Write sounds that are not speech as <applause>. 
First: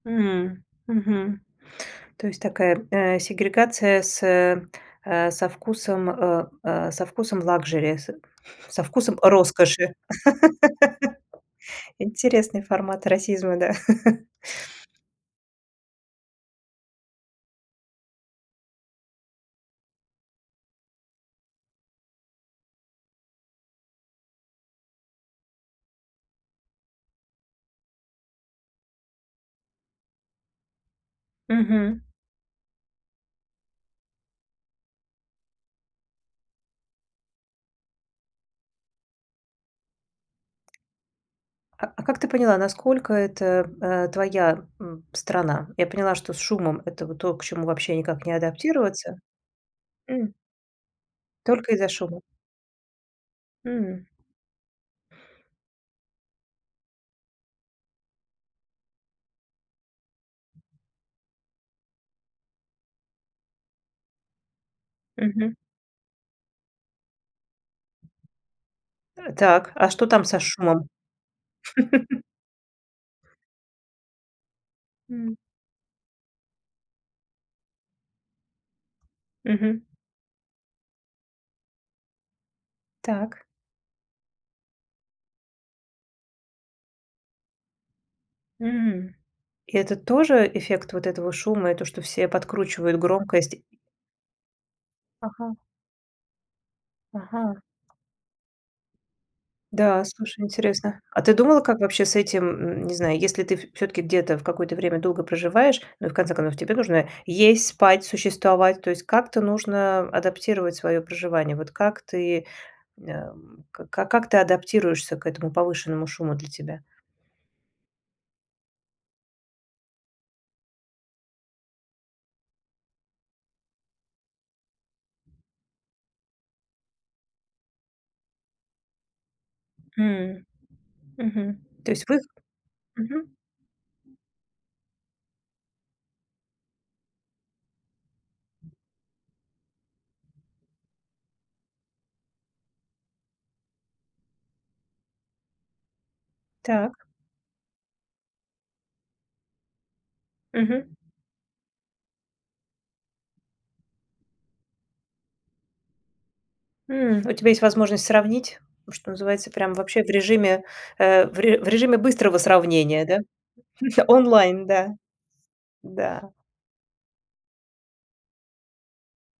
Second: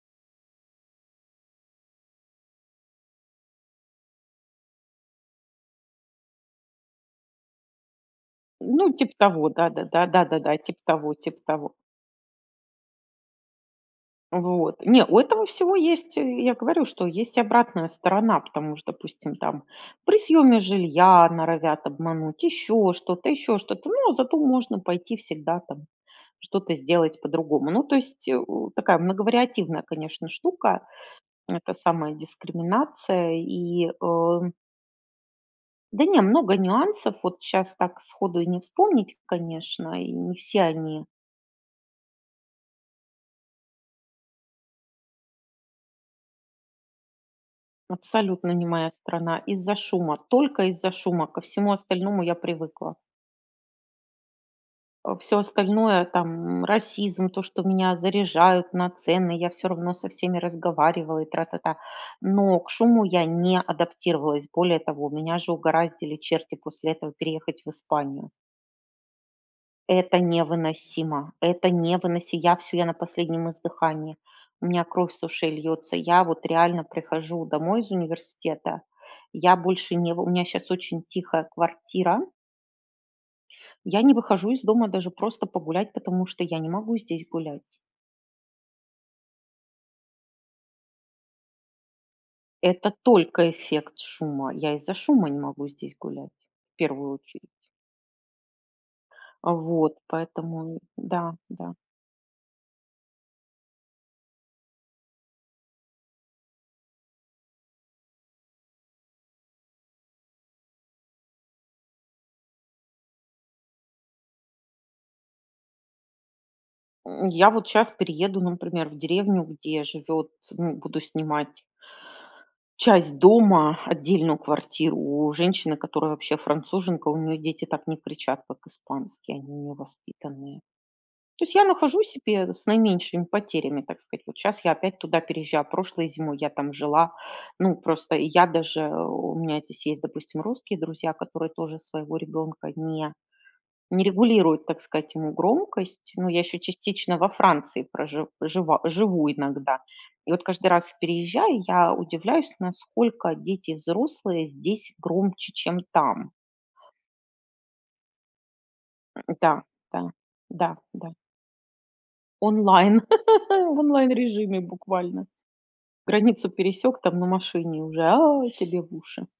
М, мгм. То есть такая, а, сегрегация с, э, со вкусом, э э, со вкусом лакшери, <chuckles> с со Ну, типа вкусом того, роскоши. да-да-да, да-да-да, типа того, типа того. <laughs> Интересный формат расизма, да. <chuckles> Вот. Не, у этого всего есть, э, я говорю, что есть обратная сторона, потому что, допустим, там при съеме жилья норовят обмануть, еще что-то, еще что-то, ну, а зато можно пойти всегда там что-то сделать по-другому. Ну, то есть, э, такая многовариативная, конечно, штука. Это Мгм. самая дискриминация и, э Да не, много нюансов. Вот щас так сходу и не вспомнить, конечно, и не все они А а как ты поняла, насколько это, э, твоя, м, страна? Я поняла, что с шумом это вот то, к чему вообще никак не Абсолютно не моя адаптироваться? страна. Из-за шума, М. только из-за шума, ко всему Только из-за остальному шума. я привыкла. Мгм. Э, всё остальное там, м, расизм, то, что меня заряжают на цены, я всё равно со всеми разговариваю и тра-та-та, но к шуму я не адаптировалась. Более того, меня же Мгм. угораздили черти после этого переехать в Испанию. Э, так, а что Это там со шумом? невыносимо. Это <laughs> невыносимо. Я всё, на последнем издыхании, у меня кровь с М. ушей льется. Я вот реально прихожу домой из университета, я Мгм. больше не вы у меня сейчас очень тихая квартира. Так. Я не выхожу из дома даже просто погулять, потому что я не могу здесь гулять. М. Это тоже эффект вот этого шума, и то что все Это подкручивают только громкость? эффект шума, из-за шума не Ага. могу здесь гулять, в первую очередь. Ага. А, вот Да, слушай, поэтому интересно. А ты да, думала, да. как вообще с этим, м, не знаю, если ты в всё-таки где-то в какое-то время долго проживаешь, ну, в конце концов, тебе нужно есть, спать, существовать, то есть как-то нужно адаптировать свое проживание. Вот как ты, м, э, ка как ты адаптируешься к этому повышенному шуму для тебя? М, я вот щас перееду, например, в деревню, где живет ну, буду снимать часть дома, отдельную квартиру у женщины, которая вообще француженка, у нее дети так не кричат, как испанские, они у нее М. воспитанные. То есть Мгм. я То нахожу есть вых себе с наименьшими Мгм. потерями, так сказать: вот щас я опять туда переезжаю, прошлой зимой я там жила. Ну, просто я даже, э, у меня здесь есть, допустим, русские друзья, которые тоже своего ребёнка не не регулируют, так сказать, ему громкость. Но я ещё Так. частично во Франции прожив жива, живу иногда. И вот каждый раз Мгм. переезжая, я удивляюсь насколько дети, взрослые здесь громче, чем там. М, у тебя есть возможность сравнить, ну, что называется, Да, прям вообще в да, режиме, да, да. э, в ре в режиме быстрого Онлайн. сравнения, да, <laughs> В <chuckles> онлайн-режиме онлайн, да. буквально. Да. Границу пересёк там на машине уже: "А!"- тебе в уши.